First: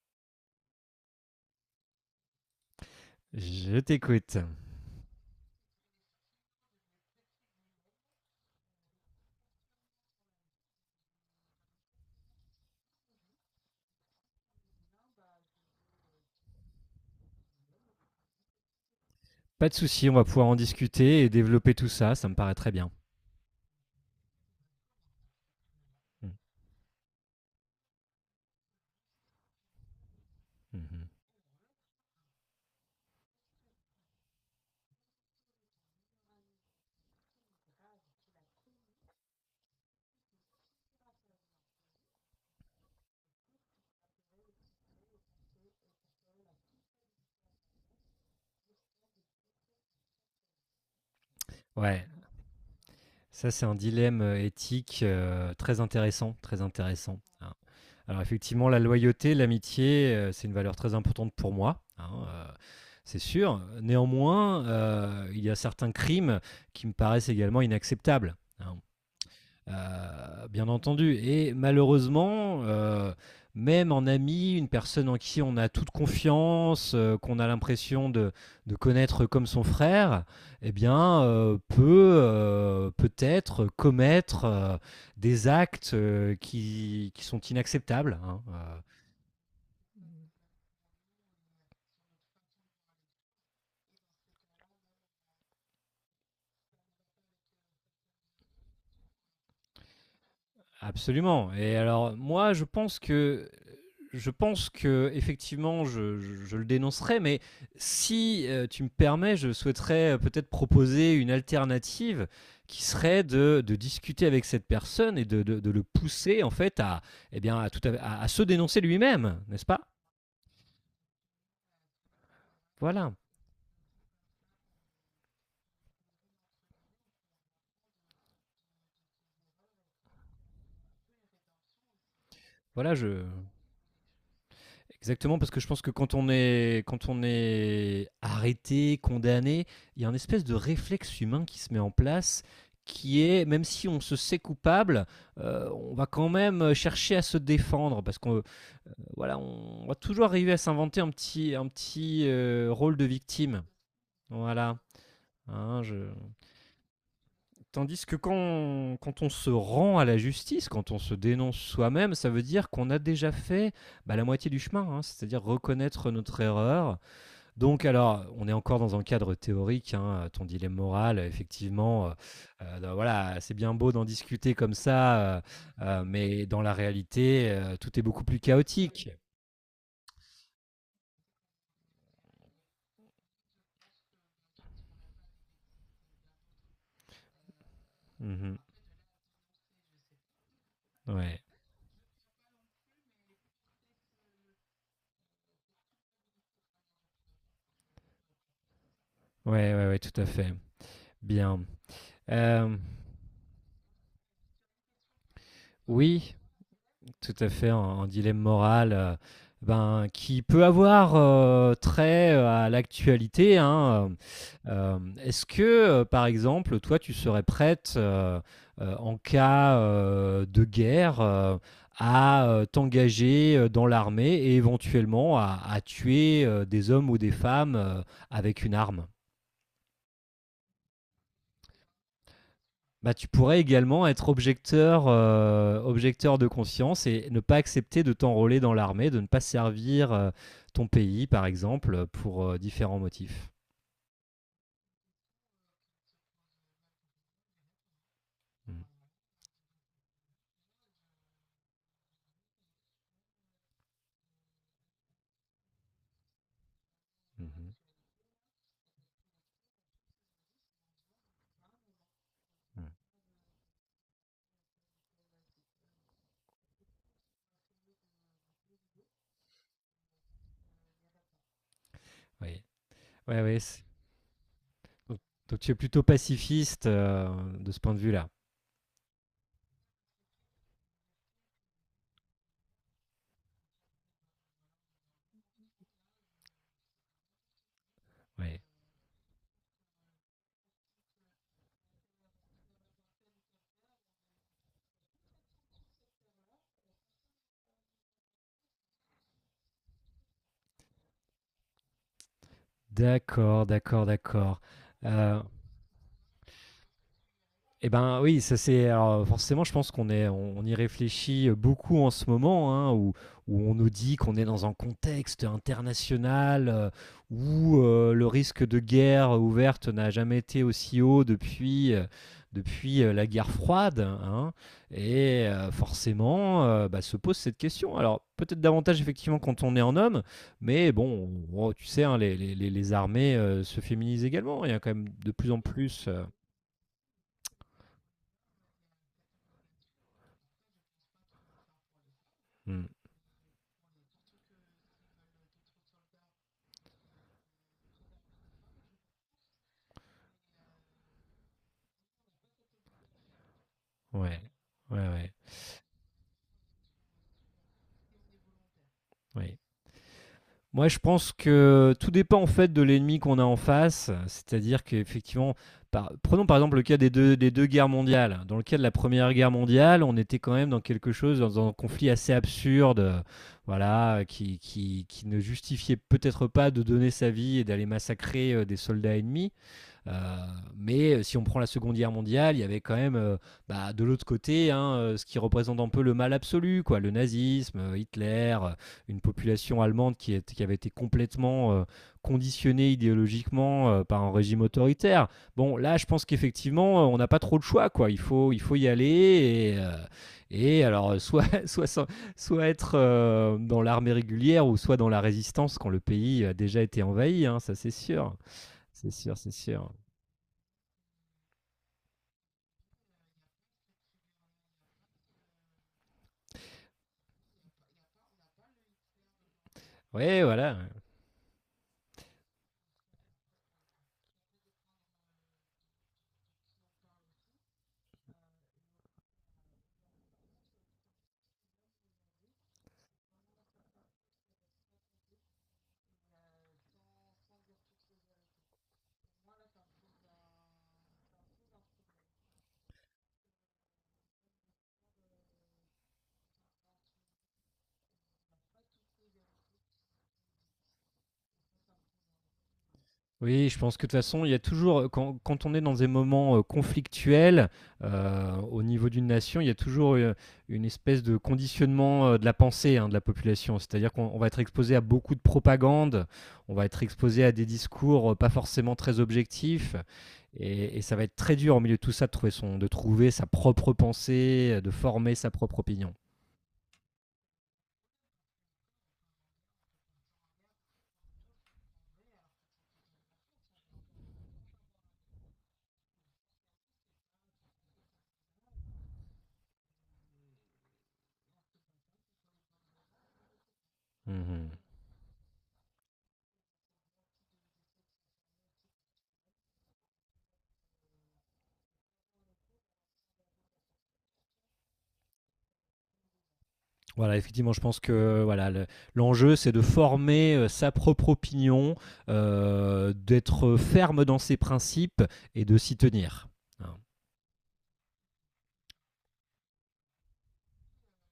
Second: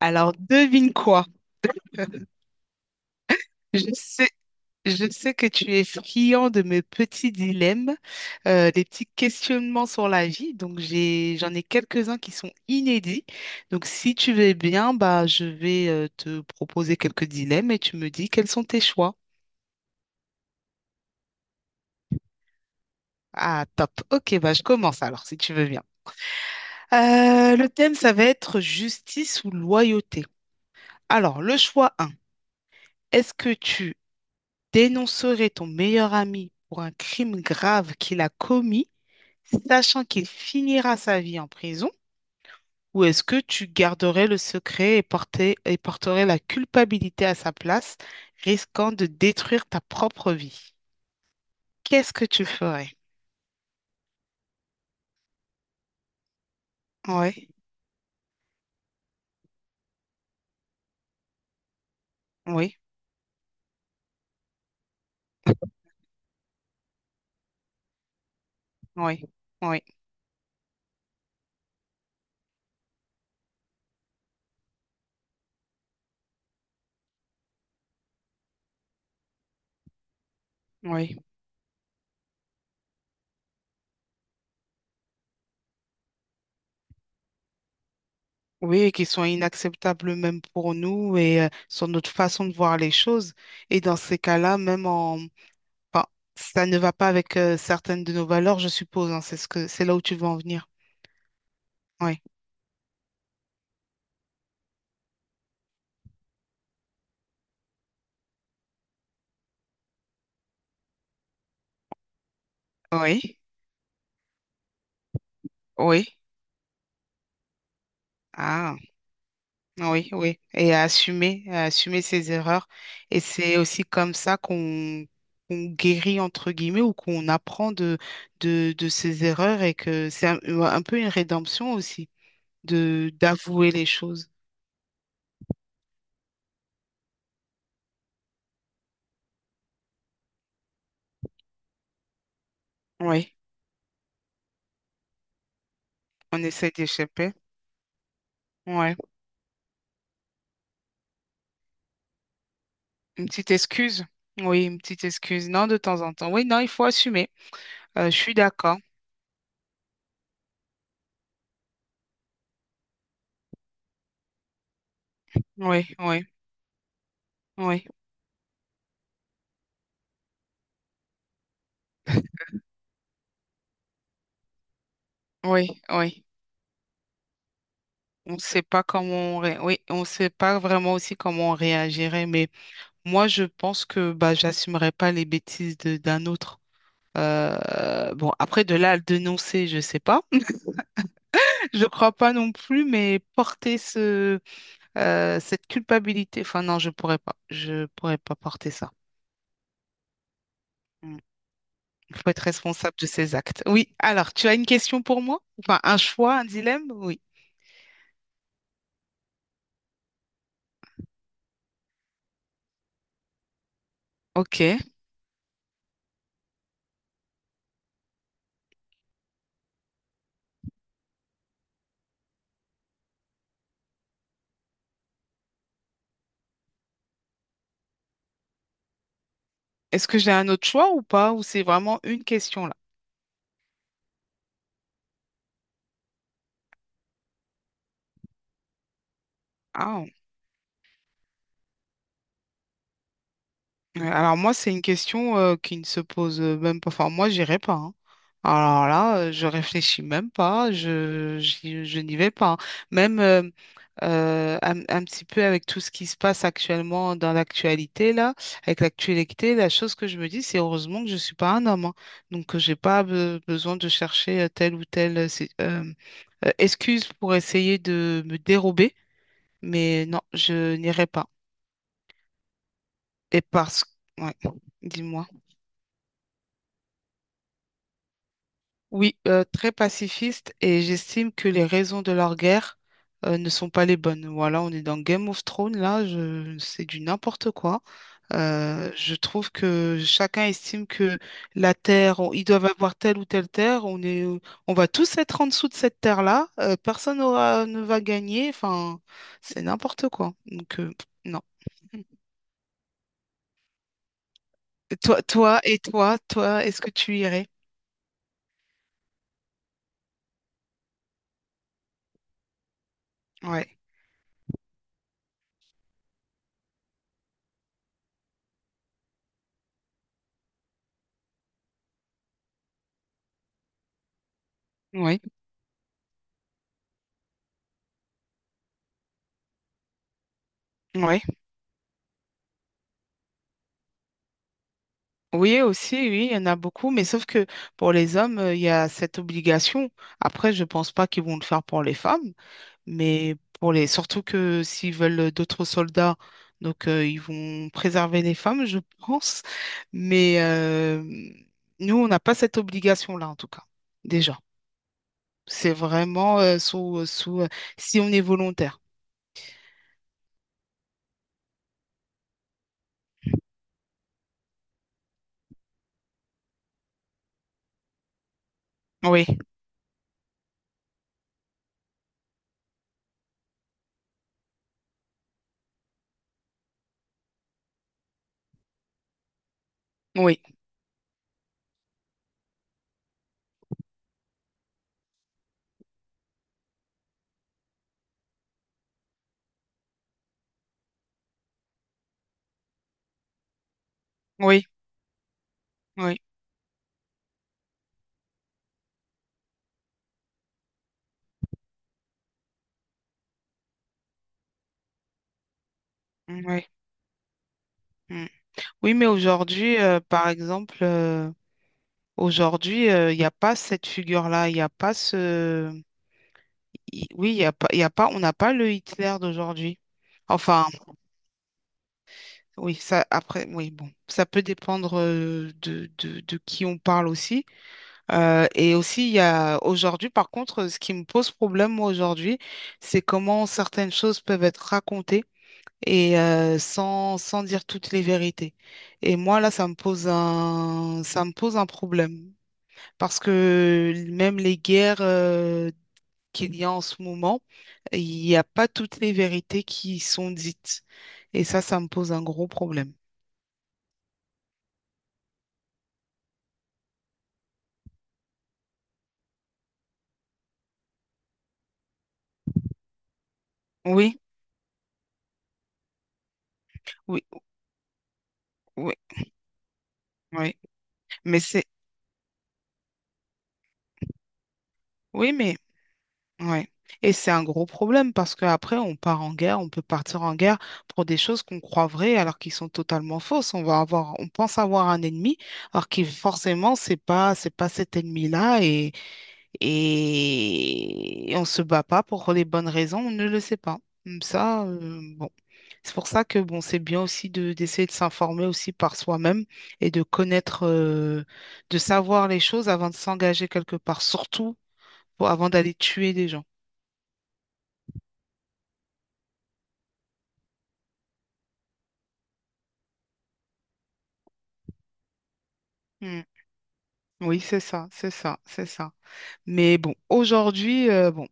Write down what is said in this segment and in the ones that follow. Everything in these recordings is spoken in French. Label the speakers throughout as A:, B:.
A: Alors, devine quoi?
B: Je
A: Je sais,
B: t'écoute.
A: je sais que tu es friand de mes petits dilemmes, des petits questionnements sur la vie. Donc, j'en ai quelques-uns qui sont inédits. Donc, si tu veux bien, bah, je vais te proposer quelques dilemmes et tu me dis quels sont tes choix.
B: Pas de souci, on va pouvoir en discuter et développer tout ça, ça me paraît très bien.
A: Ah, top. Ok, bah, je commence alors, si tu veux bien.
B: Mm.
A: Le thème, ça va être justice ou loyauté.
B: Mhm.
A: Alors, le choix un, est-ce que tu dénoncerais ton meilleur ami pour un crime grave qu'il a commis, sachant qu'il finira sa vie en prison, ou est-ce que tu garderais le secret et porterais la culpabilité à sa place, risquant de détruire ta propre vie?
B: Ouais,
A: Qu'est-ce que tu ferais?
B: ça c'est un dilemme éthique très intéressant, très intéressant.
A: Oui,
B: hein. Alors effectivement, la loyauté, l'amitié, c'est une valeur très importante pour moi, hein,
A: oui,
B: c'est sûr. Néanmoins, il y a certains crimes qui me paraissent également inacceptables, hein.
A: oui, oui,
B: Bien entendu et malheureusement, même en ami, une personne en qui on a toute confiance, qu'on a l'impression de connaître comme son frère eh
A: oui.
B: bien, peut, peut-être commettre, des actes, qui sont inacceptables, hein,
A: Oui, et qui sont inacceptables même pour nous et sur notre façon de voir les choses. Et dans ces cas-là, même en... Enfin, ça ne va pas avec certaines de nos valeurs, je suppose, hein, c'est ce que... c'est là où tu veux en venir.
B: absolument. Et alors
A: Oui,
B: moi je pense je pense que effectivement, je le dénoncerai, mais si tu me permets, je souhaiterais peut-être proposer une alternative qui serait
A: oui,
B: de discuter avec cette personne et de le
A: oui.
B: pousser en fait à, eh bien, à, tout à se
A: Ah.
B: dénoncer lui-même, n'est-ce pas.
A: Oui, oui, et à assumer ses erreurs.
B: Voilà,
A: Et c'est aussi comme ça qu'on guérit, entre guillemets, ou qu'on apprend de ses erreurs et que c'est un peu une rédemption aussi
B: voilà,
A: de
B: je,
A: d'avouer les choses.
B: Exactement, parce que je pense que quand on est arrêté, condamné, il y a un espèce de réflexe humain qui se met en place, qui
A: Oui,
B: est, même si on se sait coupable, on va quand
A: on essaie
B: même chercher à
A: d'échapper.
B: se défendre, parce qu'on
A: Ouais,
B: voilà, on va toujours arriver à s'inventer un petit rôle de
A: une petite
B: victime.
A: excuse. Oui,
B: Voilà.
A: une petite excuse. Non, de
B: Hein, je...
A: temps en temps. Oui, non, il faut assumer.
B: Tandis
A: Je
B: que
A: suis d'accord.
B: quand on se rend à la justice, quand on se dénonce soi-même, ça veut dire qu'on a déjà fait bah la moitié du chemin, hein, c'est-à-dire
A: Oui,
B: reconnaître
A: oui,
B: notre erreur, donc,
A: oui.
B: alors, on est encore dans un cadre théorique, hein, ton dilemme moral, effectivement, donc voilà, c'est bien beau d'en discuter comme ça,
A: Oui, oui.
B: mais dans la réalité, tout est beaucoup
A: On ne
B: plus
A: sait pas
B: chaotique.
A: comment on ré- Oui, on sait pas vraiment aussi comment on réagirait, mais moi, je pense que bah, j'assumerai pas les bêtises d'un autre. Bon,
B: Mhm.
A: après, de là à le dénoncer, je sais pas.
B: Ouais.
A: Je crois pas non plus, mais porter cette culpabilité, enfin non, je pourrais pas. Je pourrais pas porter ça.
B: Ouais, ouais, ouais, tout à fait.
A: Mm.
B: Bien.
A: Il faut être
B: Euh,
A: responsable de ses actes. Oui, alors, tu as une question pour moi? Enfin, un
B: oui,
A: choix, un dilemme? Oui.
B: tout à fait un dilemme moral ben, qui peut avoir trait à l'actualité, hein. euh,
A: Ok.
B: euh, Est-ce que, par exemple, toi, tu serais prête en cas de guerre à t'engager dans l'armée et éventuellement à tuer des hommes ou des femmes avec une arme?
A: Est-ce que j'ai un autre choix ou pas? Ou c'est vraiment une question là?
B: Bah, tu pourrais également être objecteur, objecteur de conscience et ne pas accepter de t'enrôler dans l'armée, de ne pas
A: Ah.
B: servir, ton pays, par exemple, pour, différents motifs.
A: Ouais, alors moi, c'est une question qui ne se pose même pas. Enfin, moi, j'irai pas, hein.
B: Mmh.
A: Alors là, je réfléchis même pas. N'y vais pas, hein. Même un petit peu avec tout ce qui se passe actuellement dans
B: Mmh mh.
A: l'actualité là, avec l'actualité, la chose que je me dis, c'est heureusement que je ne suis pas un homme, hein. Donc, j'ai
B: Mmh.
A: pas besoin de chercher telle ou telle excuse pour essayer de me dérober. Mais non, je n'irai pas.
B: Oui. Ouais,
A: Et
B: ouais, c'est
A: parce que, ouais,
B: donc
A: dis-moi.
B: donc tu es plutôt pacifiste, de ce point de vue-là?
A: Oui, très pacifiste et j'estime que les raisons de leur guerre ne sont pas les bonnes. Voilà, on est dans Game of Thrones, là, je, c'est du n'importe quoi.
B: Oui.
A: Je trouve que chacun estime que la terre, ils doivent avoir telle ou telle terre, on va tous être en dessous de cette terre-là, personne ne va gagner, enfin, c'est n'importe quoi. Donc, non.
B: D'accord, d'accord, d'accord.
A: Et toi,
B: Heu
A: toi et toi, toi, est-ce que tu irais?
B: Eh ben oui, ça c'est alors forcément, je pense qu'on est, on y réfléchit beaucoup en ce moment, hein, où, où on
A: Ouais,
B: nous dit qu'on est dans un contexte international où le risque de guerre ouverte n'a jamais été aussi haut depuis la guerre froide, hein.
A: oui,
B: Et forcément bah, se pose cette question. Alors peut-être davantage effectivement quand on est en homme, mais
A: oui.
B: bon, tu sais, hein, les armées se féminisent également, il y a quand même de plus en
A: Oui, aussi,
B: plus.
A: oui, il y en a beaucoup, mais sauf que pour les hommes, il y a cette obligation. Après, je pense pas qu'ils vont le faire pour les femmes,
B: Hmm.
A: mais surtout que s'ils veulent d'autres soldats, donc ils vont préserver les femmes, je pense. Mais nous, on n'a pas cette obligation-là, en tout cas, déjà.
B: Ouais, ouais, ouais,
A: C'est vraiment si on est volontaire.
B: ouais. Moi, je pense que tout dépend en fait de l'ennemi qu'on a en face. C'est-à-dire qu'effectivement, prenons par exemple le cas des deux guerres mondiales. Dans le cas de la
A: Oui,
B: Première Guerre mondiale, on était quand même dans quelque chose, dans un conflit assez absurde, voilà, qui ne justifiait peut-être pas de donner sa vie et d'aller massacrer des soldats ennemis. Euh,
A: oui,
B: mais si on prend la Seconde Guerre mondiale, il y avait quand même bah, de l'autre côté hein, ce qui représente un peu le mal absolu, quoi, le nazisme, Hitler, une population allemande qui qui avait été complètement conditionnée idéologiquement par un régime
A: oui,
B: autoritaire. Bon, là, je
A: oui,
B: pense qu'effectivement, on n'a pas trop de choix, quoi. Il faut y aller et alors soit être dans l'armée régulière ou soit dans la résistance quand le pays a
A: oui.
B: déjà été envahi, hein, ça c'est
A: Mm.
B: sûr,
A: Oui, mais
B: c'est sûr, c'est
A: aujourd'hui,
B: sûr.
A: par exemple, aujourd'hui, il n'y a pas cette figure-là, il n'y a pas ce... Oui, il y a pas, il y a pas, on n'a pas le Hitler d'aujourd'hui.
B: Ouais,
A: Enfin,
B: voilà.
A: oui, ça, après, oui, bon, ça peut dépendre de qui on parle aussi. Et aussi, il y a aujourd'hui, par contre, ce qui me pose problème, moi, aujourd'hui, c'est comment certaines choses peuvent être racontées et sans dire toutes les vérités. Et moi, là, ça me pose un problème. Parce que même les guerres qu'il y a en ce moment, il n'y a pas toutes les vérités qui sont dites. Et ça me pose un gros problème.
B: Oui, je pense que de toute façon, il y a toujours, quand on est dans des moments conflictuels au niveau d'une nation, il y a toujours une espèce de conditionnement de la pensée hein, de la population. C'est-à-dire
A: Oui,
B: qu'on on va être exposé à beaucoup de propagande, on va être
A: oui,
B: exposé à des discours pas forcément
A: oui,
B: très objectifs,
A: oui.
B: et ça va être
A: Mais
B: très
A: c'est,
B: dur au milieu de tout ça de trouver, son, de trouver sa propre pensée, de
A: oui,
B: former sa
A: mais,
B: propre opinion.
A: ouais. Et c'est un gros problème parce qu'après, on peut partir en guerre pour des choses qu'on croit vraies alors qu'ils sont totalement fausses. On pense avoir un ennemi alors que forcément, c'est pas cet ennemi-là. Et on se bat pas pour les bonnes raisons, on ne le sait pas. Comme ça,
B: Mhm.
A: bon, c'est pour ça que bon, c'est bien aussi de d'essayer de s'informer aussi par soi-même et de connaître, de savoir les choses avant de s'engager quelque part, surtout avant d'aller tuer des gens.
B: Voilà, effectivement, je pense que voilà, l'enjeu, c'est de former sa propre opinion, d'être ferme dans ses principes et de s'y
A: Hmm.
B: tenir. Hein.
A: Oui, c'est ça, c'est ça, c'est ça. Mais bon, aujourd'hui, euh, bon,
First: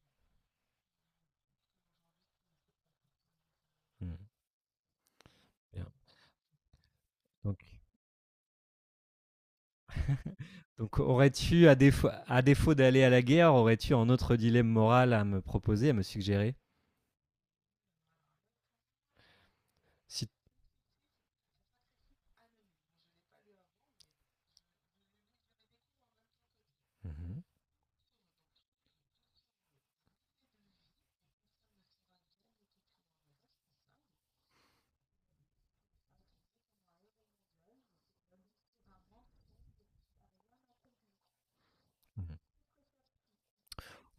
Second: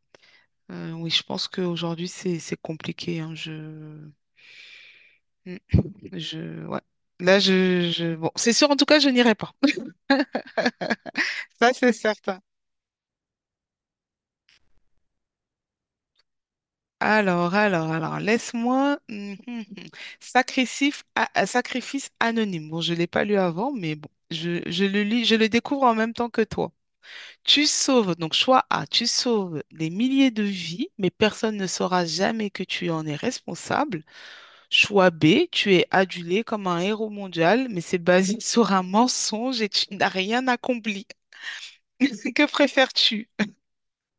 A: euh, oui, je pense qu'aujourd'hui, c'est compliqué, hein, je,
B: Mm.
A: hmm,
B: Bien.
A: je, ouais. Là,
B: Donc,
A: je, bon, c'est sûr, en tout cas, je n'irai pas.
B: donc aurais-tu,
A: Ça, c'est
B: à
A: certain.
B: défaut d'aller à la guerre, aurais-tu un autre dilemme moral à me proposer, à me suggérer.
A: Alors, laisse-moi.
B: Si-
A: Sacrifice, sacrifice anonyme. Bon, je ne l'ai pas lu avant, mais bon, je le lis, je le découvre en même temps que toi.
B: Mhm.
A: Tu sauves, donc choix A, tu sauves des milliers de vies, mais personne ne saura jamais que tu en es responsable. Choix B, tu es adulé comme un héros mondial, mais c'est basé sur un mensonge et tu n'as rien accompli. Que préfères-tu?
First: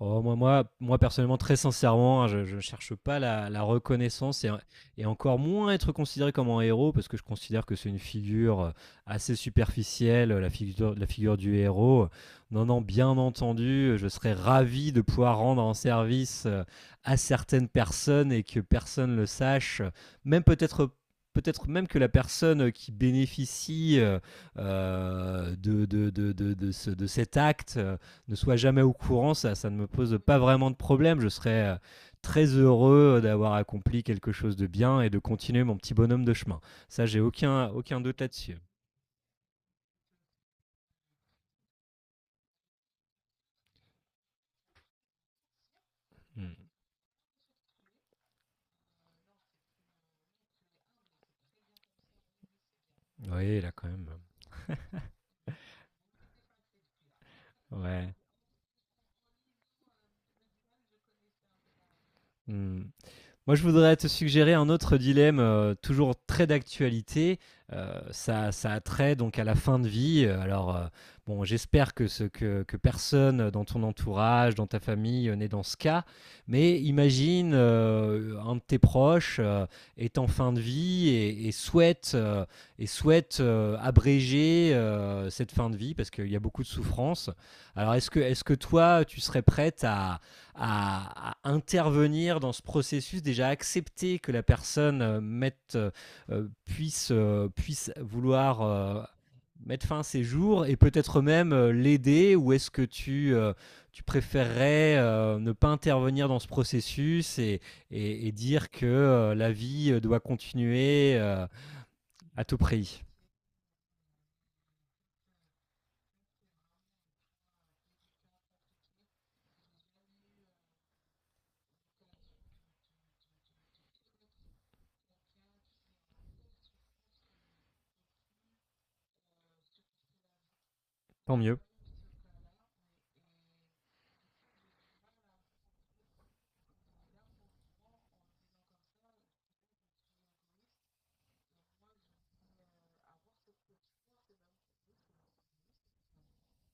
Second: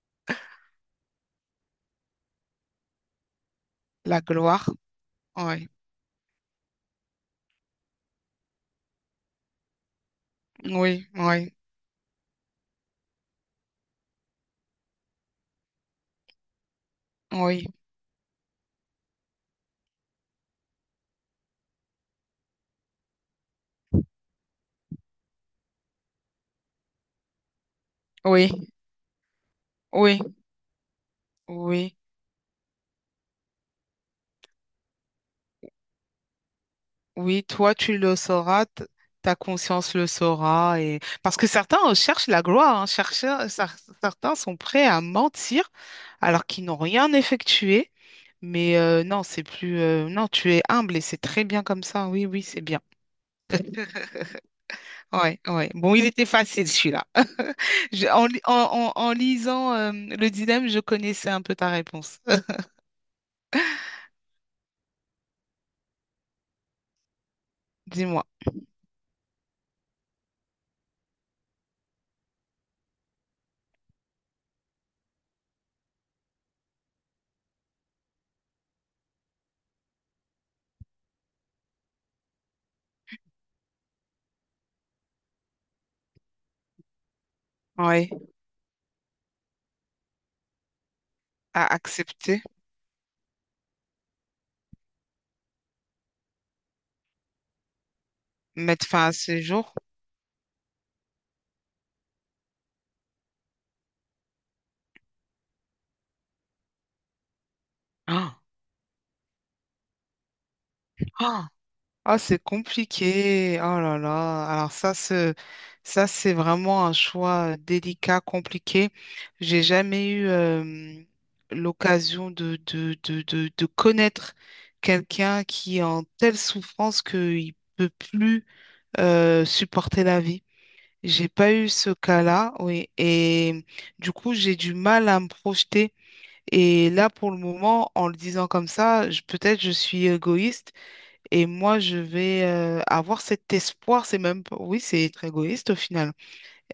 B: Oh, moi, moi, moi, personnellement, très sincèrement, hein, je ne cherche pas la
A: La
B: reconnaissance
A: gloire.
B: et encore
A: Oui,
B: moins être considéré comme un héros parce que je considère que c'est une figure assez superficielle, la
A: oui,
B: figure
A: oui,
B: du héros. Non, non, bien entendu, je serais ravi de pouvoir rendre un service à certaines
A: oui,
B: personnes et que personne le sache, même peut-être peut-être même que la personne qui bénéficie de ce- de cet acte ne soit
A: oui,
B: jamais au courant, ça ne me pose
A: oui.
B: pas vraiment de problème. Je serais
A: Oui,
B: très heureux d'avoir accompli quelque chose de bien et de continuer mon petit bonhomme de chemin. Ça, j'ai
A: oui,
B: aucun,
A: toi tu
B: aucun
A: le
B: doute là-dessus.
A: sauras, ta conscience le saura et parce que certains cherchent la gloire, hein, certains sont prêts à mentir alors
B: Hmm.
A: qu'ils n'ont rien effectué. Mais non, c'est plus non, tu es humble et c'est très bien comme ça. Oui, oui, c'est bien.
B: Oui, là, quand même.
A: Ouais, ouais. Bon, il était facile celui-là. Je-
B: Ouais.
A: En, li- en, en- en lisant le dilemme, je connaissais un peu ta réponse.
B: Hmm. Moi, je voudrais te suggérer un autre dilemme, toujours très d'actualité.
A: Dis-moi.
B: Ça, ça a trait donc à la fin de vie. Alors, bon, j'espère que que personne dans ton entourage, dans ta famille, n'est dans ce cas. Mais imagine un de tes proches est en fin de vie et, et souhaite abréger cette fin de vie parce qu'il y a beaucoup de souffrance. Alors,
A: Oui.
B: est-ce que toi, tu serais prête à
A: À
B: intervenir
A: accepter,
B: dans ce processus, déjà accepter que la personne puisse vouloir
A: mettre fin à ce jour.
B: mettre fin à ses jours et peut-être même l'aider, ou est-ce que tu préférerais ne pas intervenir dans ce processus et, et
A: Ah.
B: dire que la vie doit continuer
A: Ah. Ah, c'est
B: à tout prix.
A: compliqué. Oh là là. Alors ça, c'est vraiment un choix délicat, compliqué. J'ai jamais eu l'occasion de connaître quelqu'un qui est en telle souffrance qu'il peut plus supporter la vie. J'ai
B: Tant
A: pas
B: mieux.
A: eu ce cas-là, oui. Et du coup, j'ai du mal à me projeter. Et là, pour le moment, en le disant comme ça, peut-être je suis égoïste. Et moi, je vais avoir cet espoir, c'est même, pas- oui, c'est être égoïste au final,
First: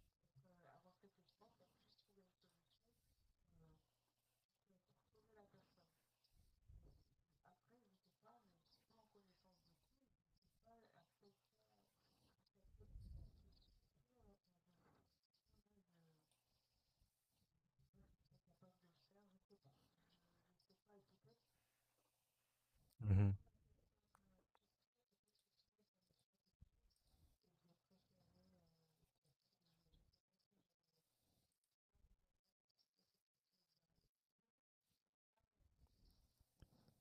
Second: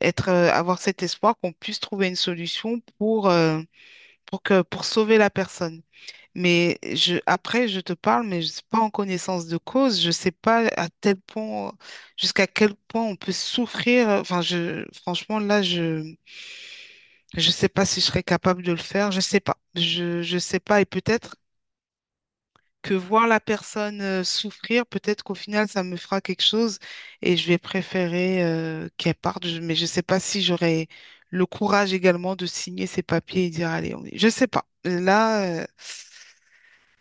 A: avoir cet espoir qu'on puisse trouver une solution pour, pour sauver la personne. Mais je, après, je te parle, mais je ne suis pas en connaissance de cause. Je ne sais pas à tel point, jusqu'à quel point on peut souffrir. Enfin, je, franchement, là, je ne sais pas si je serais capable de le faire. Je ne sais pas. Je sais pas. Et peut-être que voir la personne souffrir, peut-être qu'au final, ça me fera quelque chose et je vais préférer qu'elle parte. Mais je ne sais pas si j'aurai le courage également de signer ces papiers et dire, allez, on y... Je ne sais pas. Là,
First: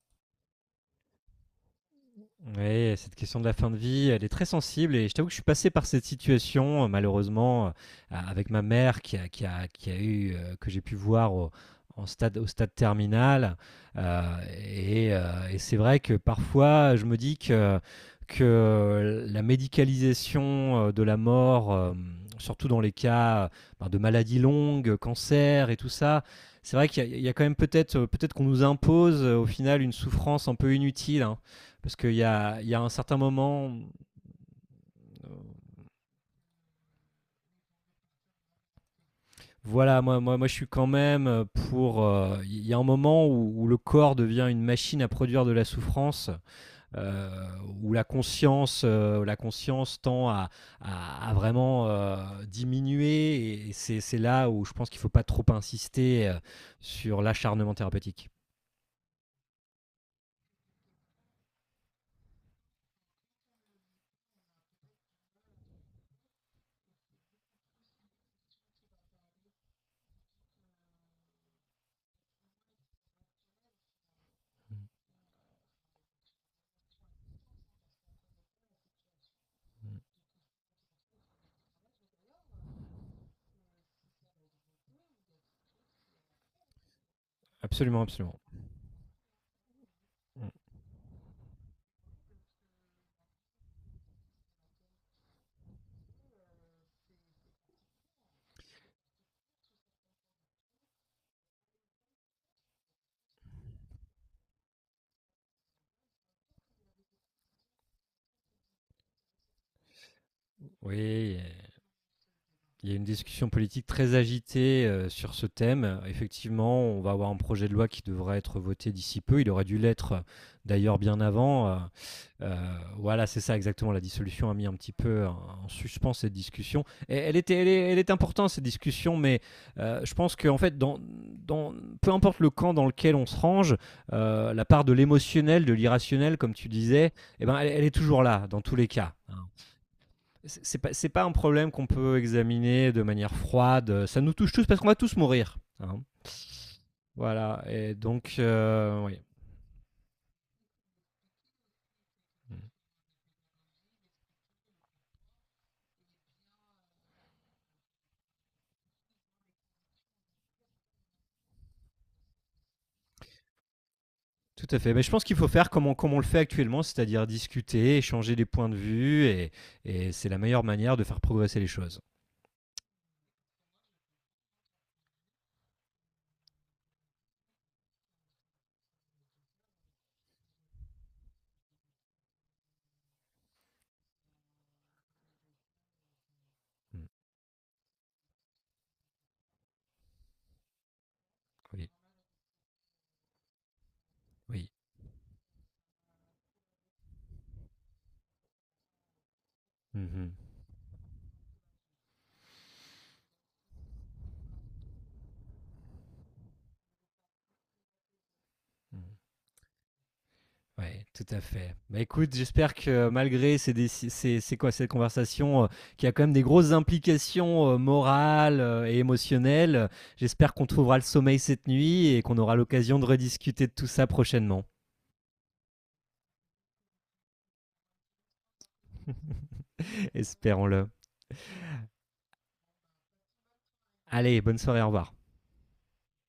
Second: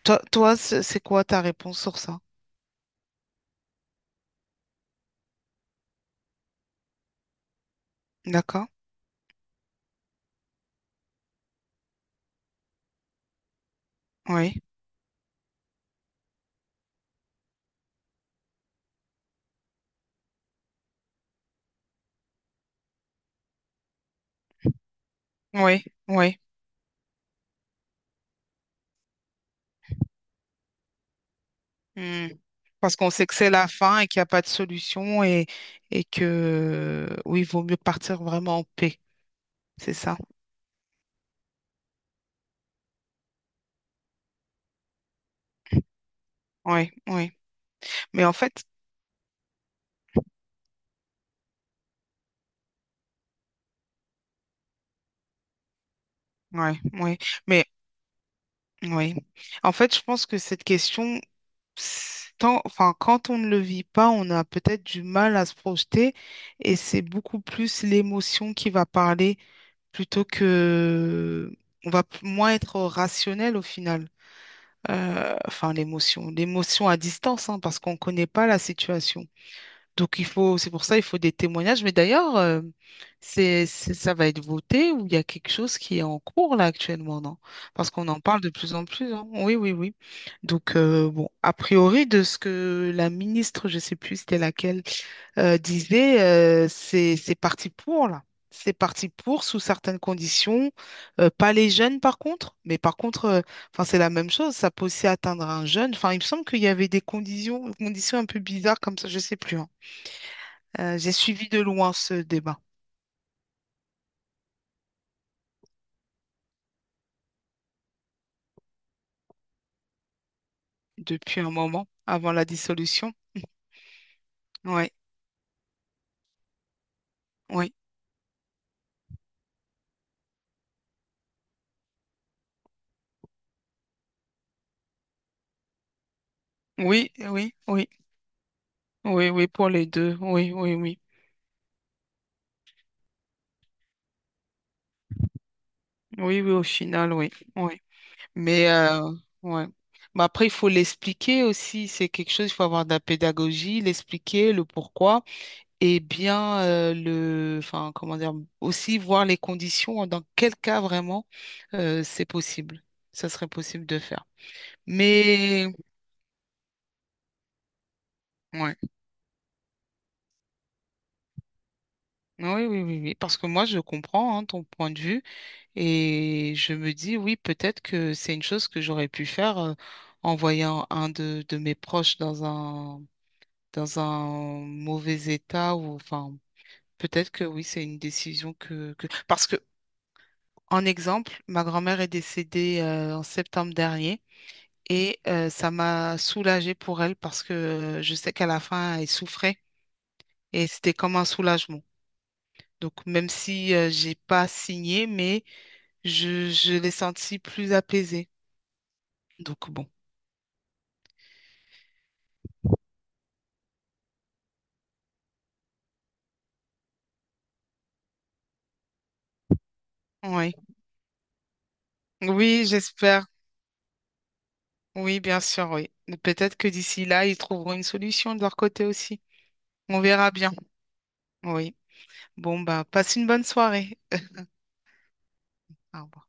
A: toi, toi, c'est quoi ta réponse sur ça?
B: Oui, cette question de la fin de vie, elle est très sensible et je t'avoue que je suis passé par cette situation, malheureusement, avec ma
A: D'accord?
B: mère qui a eu, que j'ai pu voir en stade, au stade terminal. Euh,
A: Oui,
B: et euh, et c'est vrai que parfois, je me dis que la médicalisation de la mort, surtout dans les cas ben, de maladies longues, cancer et
A: oui,
B: tout ça,
A: oui.
B: c'est vrai qu'il y, a il y a quand même peut-être peut-être qu'on nous impose au final une souffrance un peu inutile, hein. Parce qu'il y
A: Hmm.
B: a, il y a un
A: Parce qu'on
B: certain
A: sait que c'est la
B: moment,
A: fin et qu'il n'y a pas de solution et que, oui, il vaut mieux partir vraiment en paix. C'est
B: voilà,
A: ça.
B: moi, moi, moi je suis quand même pour. Il y a un moment où le corps devient une machine à produire de la souffrance,
A: Oui,
B: euh,
A: oui.
B: où
A: Mais en fait,
B: la conscience tend à, à vraiment diminuer, et c'est là où je pense qu'il ne faut pas trop insister
A: oui, oui.
B: sur
A: Mais
B: l'acharnement thérapeutique.
A: oui. En fait, je pense que cette question, c'est tant, enfin, quand on ne le vit pas, on a peut-être du mal à se projeter et c'est beaucoup plus l'émotion qui va parler plutôt que moins être rationnel au final. Enfin, l'émotion à distance, hein, parce qu'on ne connaît pas la situation. Donc il faut, c'est pour ça, il faut des témoignages. Mais d'ailleurs, ça va être voté ou il y a quelque chose qui est en cours là actuellement, non? Parce
B: Absolument,
A: qu'on en
B: absolument.
A: parle de plus en plus, hein. Oui, oui, oui. Donc bon, a priori de ce que la ministre, je sais plus c'était laquelle, disait, c'est parti pour là. C'est parti pour sous certaines conditions. Pas les jeunes par contre, mais par contre, enfin c'est la même chose. Ça peut aussi atteindre un jeune. Enfin, il me semble qu'il y avait des conditions, conditions un peu bizarres comme ça, je sais plus, hein. J'ai
B: Oui,
A: suivi de loin ce débat
B: il y a une discussion politique très agitée sur ce thème. Effectivement, on va avoir un projet de loi qui devra être voté d'ici peu. Il aurait dû l'être d'ailleurs bien
A: depuis un
B: avant.
A: moment, avant la dissolution.
B: Voilà, c'est ça exactement. La dissolution a mis un
A: Oui,
B: petit peu en, en suspens cette discussion. Et
A: oui,
B: elle est importante, cette discussion, mais je pense qu'en fait, dans, dans, peu importe le camp dans lequel on se range, la part de l'émotionnel, de l'irrationnel, comme tu
A: oui,
B: disais, eh
A: oui,
B: ben, elle, elle
A: oui,
B: est toujours là, dans tous les cas,
A: oui,
B: hein.
A: oui, pour les deux. Oui, oui,
B: C'est pas,
A: oui.
B: c'est pas un problème qu'on peut examiner de manière froide. Ça nous touche tous parce qu'on va tous mourir, hein.
A: Oui, oui, au final, oui,
B: Voilà.
A: oui.
B: Et donc,
A: Mais,
B: oui.
A: ouais. Mais après, il faut l'expliquer aussi. C'est quelque chose, il faut avoir de la pédagogie, l'expliquer, le pourquoi. Et bien, enfin, comment dire, aussi voir les conditions, hein, dans quel cas vraiment c'est possible. Ça serait possible de faire.
B: Tout à fait. Mais je pense qu'il faut
A: Mais,
B: faire comme on le fait actuellement, c'est-à-dire discuter, échanger des points de
A: ouais.
B: vue, et c'est la meilleure manière de faire progresser les choses.
A: Oui, oui, oui, oui, parce que moi, je comprends hein, ton point de vue et je me dis, oui, peut-être que c'est une chose que j'aurais pu faire en voyant un de mes proches dans un mauvais état ou enfin,
B: Mm.
A: peut-être que oui, c'est une décision que... Parce que, en exemple, ma
B: Oui,
A: grand-mère est décédée en septembre dernier
B: oui.
A: et ça m'a soulagée pour elle parce que je sais qu'à la fin, elle souffrait
B: Mhm.
A: et c'était comme un soulagement. Donc, même si j'ai pas signé, mais je l'ai senti plus apaisé.
B: Mm.
A: Donc bon,
B: Ouais, tout à fait. Bah, écoute, j'espère que malgré ces déci ces c'est quoi cette conversation, qui a quand même des grosses implications, morales, et émotionnelles, j'espère
A: oui.
B: qu'on trouvera le sommeil cette nuit et qu'on aura
A: Oui,
B: l'occasion de
A: j'espère.
B: rediscuter de tout ça prochainement.
A: Oui, bien sûr, oui. Peut-être que d'ici là, ils trouveront une solution de leur côté aussi. On verra bien.
B: Espérons-le.
A: Oui. Bon, bah, passe une bonne soirée.
B: Allez, bonne soirée, au revoir.
A: Au revoir.